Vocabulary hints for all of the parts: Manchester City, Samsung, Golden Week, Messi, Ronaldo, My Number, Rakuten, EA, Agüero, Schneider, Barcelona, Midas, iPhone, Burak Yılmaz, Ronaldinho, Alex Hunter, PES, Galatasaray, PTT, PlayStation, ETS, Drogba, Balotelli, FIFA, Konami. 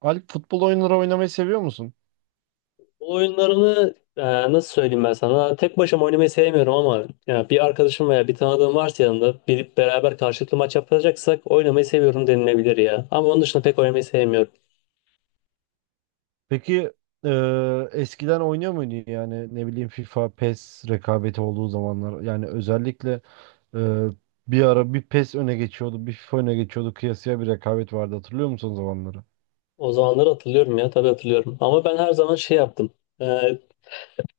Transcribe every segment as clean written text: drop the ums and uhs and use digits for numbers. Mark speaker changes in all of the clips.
Speaker 1: Alp futbol oyunları oynamayı seviyor musun?
Speaker 2: Bu oyunlarını nasıl söyleyeyim ben sana? Tek başıma oynamayı sevmiyorum ama ya bir arkadaşım veya bir tanıdığım varsa yanında bir beraber karşılıklı maç yapacaksak oynamayı seviyorum denilebilir ya. Ama onun dışında pek oynamayı sevmiyorum.
Speaker 1: Peki eskiden oynuyor muydun yani ne bileyim FIFA, PES rekabeti olduğu zamanlar yani özellikle eee, bir ara bir PES öne geçiyordu bir FIFA öne geçiyordu kıyasıya bir rekabet vardı hatırlıyor musun o zamanları?
Speaker 2: O zamanları hatırlıyorum ya, tabii hatırlıyorum. Ama ben her zaman şey yaptım. E,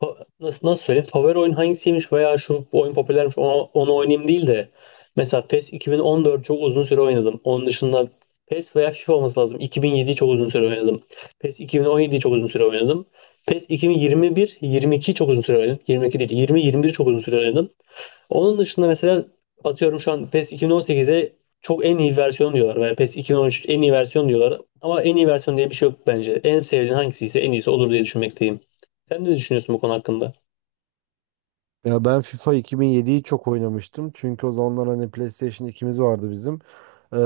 Speaker 2: nasıl söyleyeyim? Favori oyun hangisiymiş veya şu bu oyun popülermiş onu oynayayım değil de mesela PES 2014 çok uzun süre oynadım. Onun dışında PES veya FIFA olması lazım. 2007'yi çok uzun süre oynadım. PES 2017'yi çok uzun süre oynadım. PES 2021, 22 çok uzun süre oynadım. 22 değil, 20, 21 çok uzun süre oynadım. Onun dışında mesela atıyorum şu an PES 2018'e çok en iyi versiyon diyorlar veya PES 2013 en iyi versiyon diyorlar. Ama en iyi versiyon diye bir şey yok bence. En sevdiğin hangisi ise en iyisi olur diye düşünmekteyim. Sen ne düşünüyorsun bu konu hakkında?
Speaker 1: Ya ben FIFA 2007'yi çok oynamıştım. Çünkü o zamanlar hani PlayStation ikimiz vardı bizim. Ee,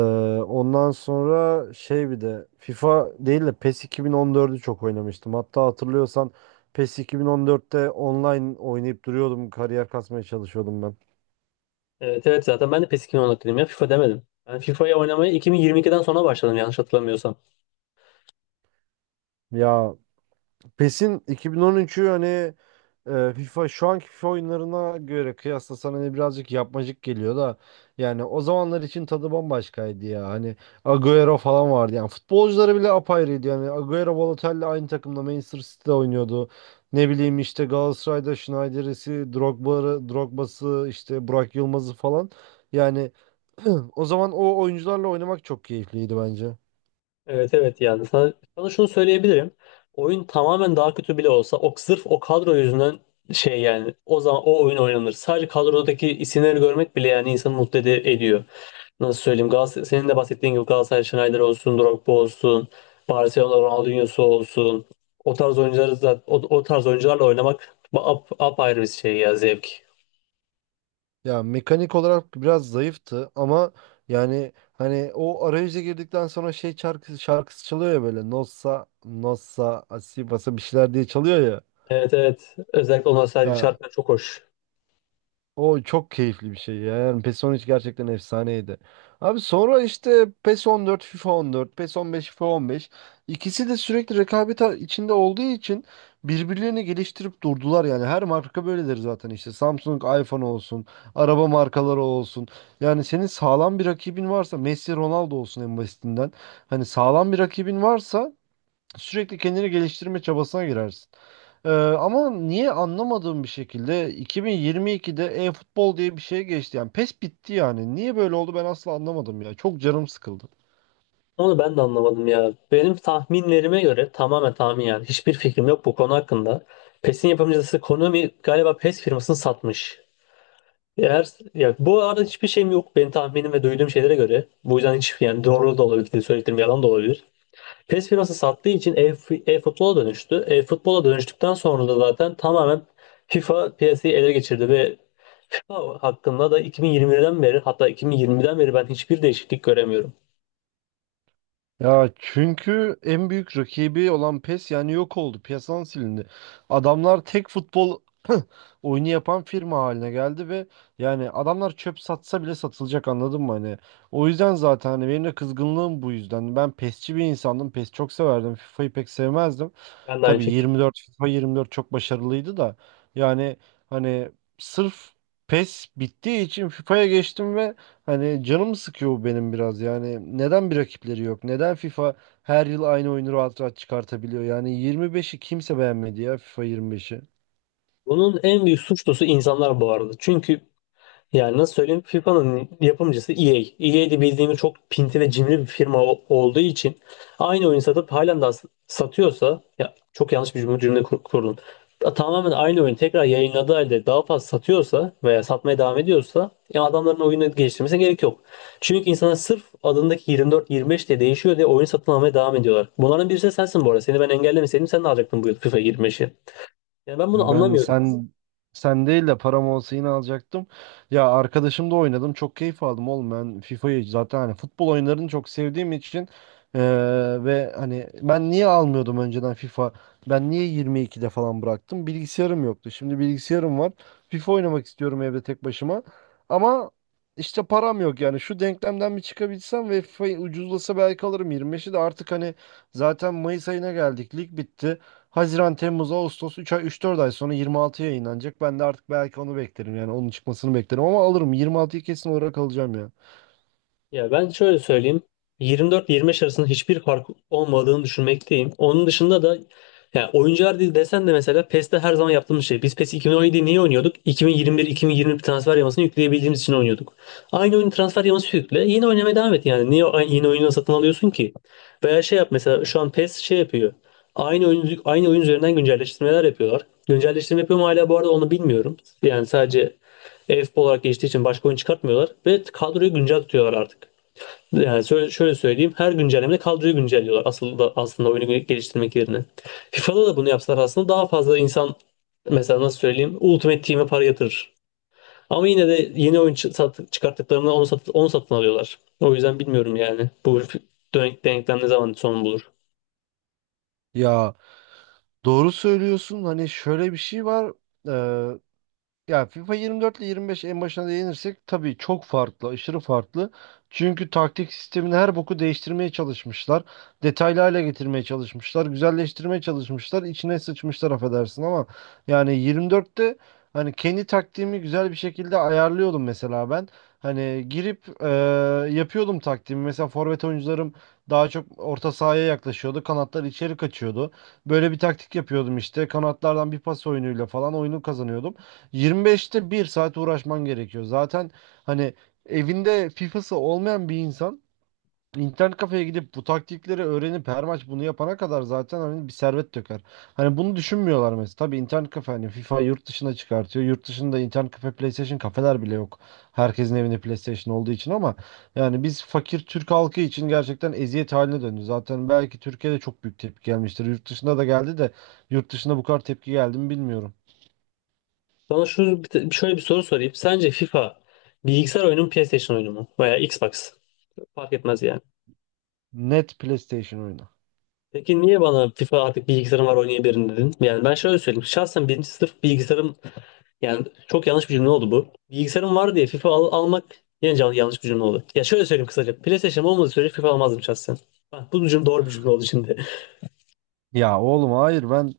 Speaker 1: Ondan sonra şey bir de FIFA değil de PES 2014'ü çok oynamıştım. Hatta hatırlıyorsan PES 2014'te online oynayıp duruyordum. Kariyer kasmaya çalışıyordum ben.
Speaker 2: Evet, evet, zaten ben de PES 2010 hakkındayım ya, FIFA demedim. Ben FIFA'yı oynamaya 2022'den sonra başladım, yanlış hatırlamıyorsam.
Speaker 1: Ya PES'in 2013'ü hani FIFA şu anki FIFA oyunlarına göre kıyaslasan hani birazcık yapmacık geliyor da yani o zamanlar için tadı bambaşkaydı ya. Hani Agüero falan vardı. Yani futbolcuları bile apayrıydı. Yani Agüero Balotelli aynı takımda Manchester City'de oynuyordu. Ne bileyim işte Galatasaray'da Schneider'isi, Drogba'sı, işte Burak Yılmaz'ı falan. Yani o zaman o oyuncularla oynamak çok keyifliydi bence.
Speaker 2: Evet, evet, yani sana şunu söyleyebilirim. Oyun tamamen daha kötü bile olsa, o sırf o kadro yüzünden şey, yani o zaman o oyun oynanır. Sadece kadrodaki isimleri görmek bile yani insanı mutlu ediyor. Nasıl söyleyeyim, Galatasaray, senin de bahsettiğin gibi Galatasaray Schneider olsun, Drogba olsun, Barcelona Ronaldinho'su olsun. O tarz oyuncuları da, o tarz oyuncularla oynamak apayrı bir şey ya, zevk.
Speaker 1: Ya mekanik olarak biraz zayıftı ama yani hani o arayüze girdikten sonra şey şarkısı çalıyor ya böyle Nossa Nossa Asibasa bir şeyler diye çalıyor ya.
Speaker 2: Evet, evet, özellikle o nostalji
Speaker 1: Ya
Speaker 2: şartlar çok hoş.
Speaker 1: o çok keyifli bir şey ya. Yani PES 13 gerçekten efsaneydi. Abi sonra işte PES 14, FIFA 14, PES 15, FIFA 15. İkisi de sürekli rekabet içinde olduğu için birbirlerini geliştirip durdular yani. Her marka böyledir zaten işte. Samsung, iPhone olsun, araba markaları olsun. Yani senin sağlam bir rakibin varsa, Messi, Ronaldo olsun en basitinden. Hani sağlam bir rakibin varsa sürekli kendini geliştirme çabasına girersin. Ama niye anlamadığım bir şekilde 2022'de e-futbol diye bir şey geçti. Yani PES bitti yani. Niye böyle oldu ben asla anlamadım ya. Çok canım sıkıldı.
Speaker 2: Onu ben de anlamadım ya. Benim tahminlerime göre, tamamen tahmin yani. Hiçbir fikrim yok bu konu hakkında. PES'in yapımcısı Konami galiba PES firmasını satmış. Eğer, ya bu arada hiçbir şeyim yok, benim tahminim ve duyduğum şeylere göre. Bu yüzden hiç yani doğru da olabilir, söylediğim yalan da olabilir. PES firması sattığı için e-futbola dönüştü. E-futbola dönüştükten sonra da zaten tamamen FIFA piyasayı ele geçirdi ve FIFA hakkında da 2020'den beri, hatta 2020'den beri ben hiçbir değişiklik göremiyorum.
Speaker 1: Ya çünkü en büyük rakibi olan PES yani yok oldu. Piyasadan silindi. Adamlar tek futbol oyunu yapan firma haline geldi ve yani adamlar çöp satsa bile satılacak anladın mı hani? O yüzden zaten hani benim de kızgınlığım bu yüzden. Ben PES'çi bir insandım. PES çok severdim. FIFA'yı pek sevmezdim.
Speaker 2: Ben de aynı
Speaker 1: Tabii
Speaker 2: şekilde.
Speaker 1: 24, FIFA 24 çok başarılıydı da yani hani sırf PES bittiği için FIFA'ya geçtim ve hani canımı sıkıyor bu benim biraz yani neden bir rakipleri yok? Neden FIFA her yıl aynı oyunu rahat rahat çıkartabiliyor? Yani 25'i kimse beğenmedi ya, FIFA 25'i.
Speaker 2: Bunun en büyük suçlusu insanlar bu arada. Çünkü yani nasıl söyleyeyim, FIFA'nın yapımcısı EA. EA de bildiğimiz çok pinti ve cimri bir firma olduğu için aynı oyun satıp halen daha satıyorsa, ya çok yanlış bir cümle kurdum. Tamamen aynı oyun tekrar yayınladığı halde daha fazla satıyorsa veya satmaya devam ediyorsa, ya adamların oyunu geliştirmesine gerek yok. Çünkü insanlar sırf adındaki 24-25 diye değişiyor diye oyun satın almaya devam ediyorlar. Bunların birisi de sensin bu arada. Seni ben engellemeseydim sen de alacaktın bu yıl FIFA 25'i. Yani ben bunu
Speaker 1: Ya ben
Speaker 2: anlamıyorum.
Speaker 1: sen değil de param olsa yine alacaktım. Ya arkadaşımla oynadım. Çok keyif aldım oğlum. Ben FIFA'yı zaten hani futbol oyunlarını çok sevdiğim için eee, ve hani ben niye almıyordum önceden FIFA? Ben niye 22'de falan bıraktım? Bilgisayarım yoktu. Şimdi bilgisayarım var. FIFA oynamak istiyorum evde tek başıma. Ama işte param yok yani. Şu denklemden bir çıkabilsem ve FIFA ucuzlasa belki alırım. 25'i de artık hani zaten Mayıs ayına geldik. Lig bitti. Haziran, Temmuz, Ağustos 3 ay üç dört ay sonra 26 yayınlanacak. Ben de artık belki onu beklerim yani onun çıkmasını beklerim ama alırım 26'yı kesin olarak alacağım ya.
Speaker 2: Ya ben şöyle söyleyeyim. 24-25 arasında hiçbir fark olmadığını düşünmekteyim. Onun dışında da yani oyuncular değil desen de, mesela PES'te her zaman yaptığımız şey. Biz PES 2017 niye oynuyorduk? Bin yirmi bir iki yirmi bir transfer yamasını yükleyebildiğimiz için oynuyorduk. Aynı oyun, transfer yaması yükle. Yine oynamaya devam et yani. Niye yeni oyunu satın alıyorsun ki? Veya şey yap, mesela şu an PES şey yapıyor. Aynı oyun üzerinden güncelleştirmeler yapıyorlar. Güncelleştirme yapıyor mu hala bu arada, onu bilmiyorum. Yani sadece e-futbol olarak geçtiği için başka oyun çıkartmıyorlar. Ve kadroyu güncel tutuyorlar artık. Yani şöyle söyleyeyim. Her güncellemede kadroyu güncelliyorlar aslında oyunu geliştirmek yerine. FIFA'da da bunu yapsalar aslında daha fazla insan, mesela nasıl söyleyeyim, Ultimate Team'e para yatırır. Ama yine de yeni oyun çıkarttıklarında onu satın alıyorlar. O yüzden bilmiyorum yani bu denklem ne zaman son bulur.
Speaker 1: Ya doğru söylüyorsun hani şöyle bir şey var. Ee, Ya FIFA 24 ile 25 en başına değinirsek tabii çok farklı, aşırı farklı. Çünkü taktik sistemini her boku değiştirmeye çalışmışlar. Detaylı hale getirmeye çalışmışlar. Güzelleştirmeye çalışmışlar. İçine sıçmışlar affedersin ama yani 24'te hani kendi taktiğimi güzel bir şekilde ayarlıyordum mesela ben. Hani girip yapıyordum taktiğimi. Mesela forvet oyuncularım daha çok orta sahaya yaklaşıyordu. Kanatlar içeri kaçıyordu. Böyle bir taktik yapıyordum işte. Kanatlardan bir pas oyunuyla falan oyunu kazanıyordum. 25'te 1 saat uğraşman gerekiyor. Zaten hani evinde FIFA'sı olmayan bir insan internet kafeye gidip bu taktikleri öğrenip her maç bunu yapana kadar zaten hani bir servet döker. Hani bunu düşünmüyorlar mesela. Tabii internet kafe hani FIFA yurt dışına çıkartıyor. Yurt dışında internet kafe PlayStation kafeler bile yok. Herkesin evinde PlayStation olduğu için ama yani biz fakir Türk halkı için gerçekten eziyet haline döndü. Zaten belki Türkiye'de çok büyük tepki gelmiştir. Yurt dışında da geldi de yurt dışında bu kadar tepki geldi mi bilmiyorum.
Speaker 2: Bana şöyle bir soru sorayım. Sence FIFA bilgisayar oyunu mu, PlayStation oyunu mu? Veya Xbox? Fark etmez yani.
Speaker 1: Net PlayStation oyunu.
Speaker 2: Peki niye bana FIFA artık bilgisayarım var oynayabilirim dedin? Yani ben şöyle söyleyeyim. Şahsen birinci sınıf bilgisayarım. Yani çok yanlış bir cümle oldu bu. Bilgisayarım var diye FIFA almak, yine yanlış bir cümle oldu. Ya şöyle söyleyeyim kısaca. PlayStation olmadığı sürece FIFA almazdım şahsen. Bak, bu cümle doğru bir cümle oldu şimdi.
Speaker 1: Ya oğlum hayır ben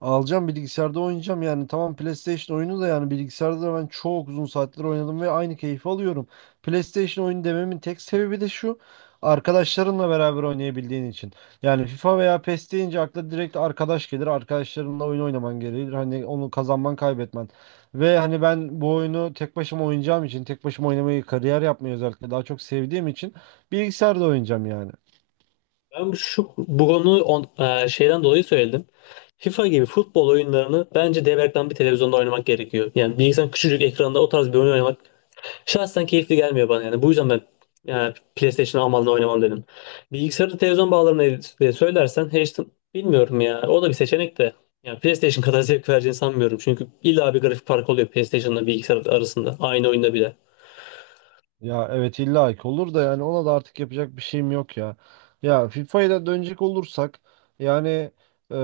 Speaker 1: alacağım bilgisayarda oynayacağım yani tamam PlayStation oyunu da yani bilgisayarda da ben çok uzun saatler oynadım ve aynı keyfi alıyorum. PlayStation oyunu dememin tek sebebi de şu, arkadaşlarınla beraber oynayabildiğin için. Yani FIFA veya PES deyince akla direkt arkadaş gelir arkadaşlarınla oyun oynaman gerekir hani onu kazanman kaybetmen. Ve hani ben bu oyunu tek başıma oynayacağım için tek başıma oynamayı kariyer yapmayı özellikle daha çok sevdiğim için bilgisayarda oynayacağım yani.
Speaker 2: Ben bu- şu bu konuyu şeyden dolayı söyledim. FIFA gibi futbol oyunlarını bence dev ekran bir televizyonda oynamak gerekiyor. Yani bilgisayarın küçücük ekranda o tarz bir oyun oynamak şahsen keyifli gelmiyor bana yani. Bu yüzden ben yani PlayStation almadan oynamam dedim. Bilgisayarı televizyon bağlarına diye söylersen, H'den bilmiyorum ya. O da bir seçenek de. Yani PlayStation kadar zevk vereceğini sanmıyorum. Çünkü illa bir grafik farkı oluyor PlayStation'la bilgisayar arasında. Aynı oyunda bile.
Speaker 1: Ya evet illa ki olur da yani ona da artık yapacak bir şeyim yok ya. Ya FIFA'ya da dönecek olursak yani e,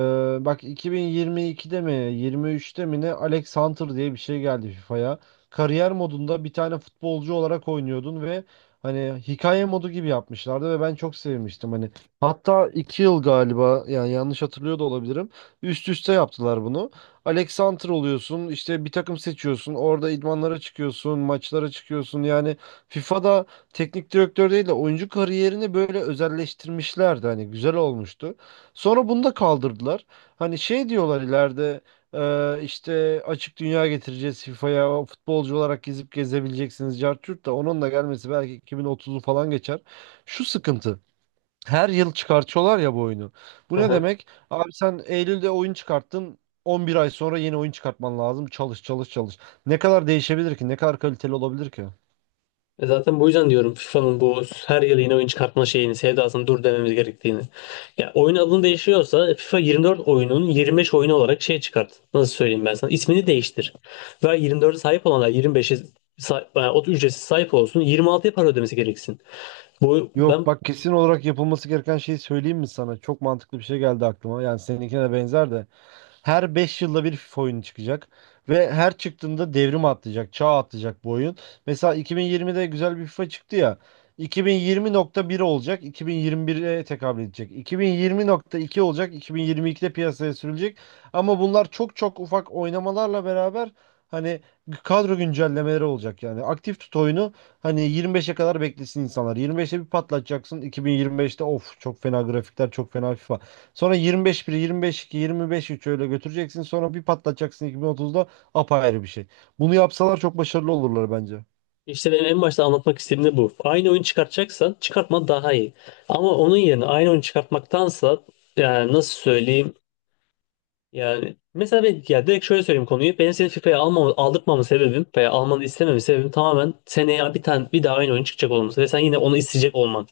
Speaker 1: bak 2022'de mi 23'te mi ne Alex Hunter diye bir şey geldi FIFA'ya. Kariyer modunda bir tane futbolcu olarak oynuyordun ve hani hikaye modu gibi yapmışlardı ve ben çok sevmiştim hani. Hatta 2 yıl galiba yani yanlış hatırlıyor da olabilirim. Üst üste yaptılar bunu. Alex Hunter oluyorsun işte bir takım seçiyorsun orada idmanlara çıkıyorsun maçlara çıkıyorsun yani FIFA'da teknik direktör değil de oyuncu kariyerini böyle özelleştirmişlerdi. Hani güzel olmuştu. Sonra bunu da kaldırdılar. Hani şey diyorlar ileride işte açık dünya getireceğiz FIFA'ya. O futbolcu olarak gezip gezebileceksiniz. Cartürt de onun da gelmesi belki 2030'u falan geçer. Şu sıkıntı. Her yıl çıkartıyorlar ya bu oyunu. Bu ne demek? Abi sen Eylül'de oyun çıkarttın. 11 ay sonra yeni oyun çıkartman lazım. Çalış çalış çalış. Ne kadar değişebilir ki? Ne kadar kaliteli olabilir ki?
Speaker 2: E, zaten bu yüzden diyorum FIFA'nın bu her yıl yeni oyun çıkartma şeyini, sevdasını dur dememiz gerektiğini. Ya oyun adını değişiyorsa FIFA 24 oyunun 25 oyunu olarak şey çıkart. Nasıl söyleyeyim ben sana? İsmini değiştir. Ve 24'e sahip olanlar 25'e yani o ücretsiz sahip olsun. 26'ya para ödemesi gereksin. Bu
Speaker 1: Yok
Speaker 2: ben.
Speaker 1: bak kesin olarak yapılması gereken şeyi söyleyeyim mi sana? Çok mantıklı bir şey geldi aklıma. Yani seninkine de benzer de. Her 5 yılda bir FIFA oyunu çıkacak. Ve her çıktığında devrim atlayacak, çağ atlayacak bu oyun. Mesela 2020'de güzel bir FIFA çıktı ya. 2020.1 olacak, 2021'e tekabül edecek. 2020.2 olacak, 2022'de piyasaya sürülecek. Ama bunlar çok çok ufak oynamalarla beraber hani kadro güncellemeleri olacak yani. Aktif tut oyunu. Hani 25'e kadar beklesin insanlar. 25'e bir patlatacaksın. 2025'te of çok fena grafikler, çok fena FIFA. Sonra 25 1, 25 2, 25 3 öyle götüreceksin. Sonra bir patlatacaksın 2030'da apayrı bir şey. Bunu yapsalar çok başarılı olurlar bence.
Speaker 2: İşte benim en başta anlatmak istediğim de bu. Aynı oyun çıkartacaksan çıkartman daha iyi. Ama onun yerine aynı oyun çıkartmaktansa, yani nasıl söyleyeyim, yani mesela ben, ya direkt şöyle söyleyeyim konuyu. Benim seni FIFA'ya aldırtmamın sebebim veya almanı istememin sebebim tamamen seneye bir tane bir daha aynı oyun çıkacak olması ve sen yine onu isteyecek olman.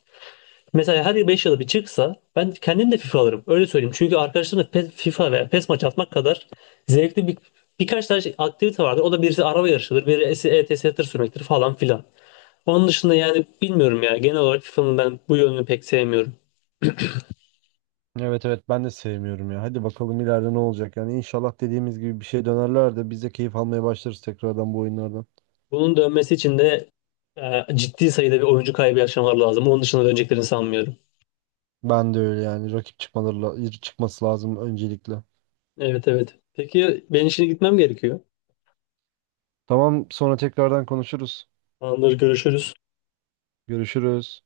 Speaker 2: Mesela her 5 yılda bir çıksa ben kendim de FIFA alırım. Öyle söyleyeyim. Çünkü arkadaşlarımla PES, FIFA veya PES maç atmak kadar zevkli birkaç tane aktivite vardır. O da birisi araba yarışıdır, birisi ETS tır sürmektir falan filan. Onun dışında yani bilmiyorum ya. Genel olarak FIFA'nın ben bu yönünü pek sevmiyorum.
Speaker 1: Evet evet ben de sevmiyorum ya. Hadi bakalım ileride ne olacak. Yani inşallah dediğimiz gibi bir şey dönerler de biz de keyif almaya başlarız tekrardan bu oyunlardan.
Speaker 2: Bunun dönmesi için de ciddi sayıda bir oyuncu kaybı yaşamalar lazım. Onun dışında döneceklerini sanmıyorum.
Speaker 1: Ben de öyle yani. Rakip çıkması lazım öncelikle.
Speaker 2: Evet, evet. Peki, ben işine gitmem gerekiyor.
Speaker 1: Tamam sonra tekrardan konuşuruz.
Speaker 2: Tamamdır, görüşürüz.
Speaker 1: Görüşürüz.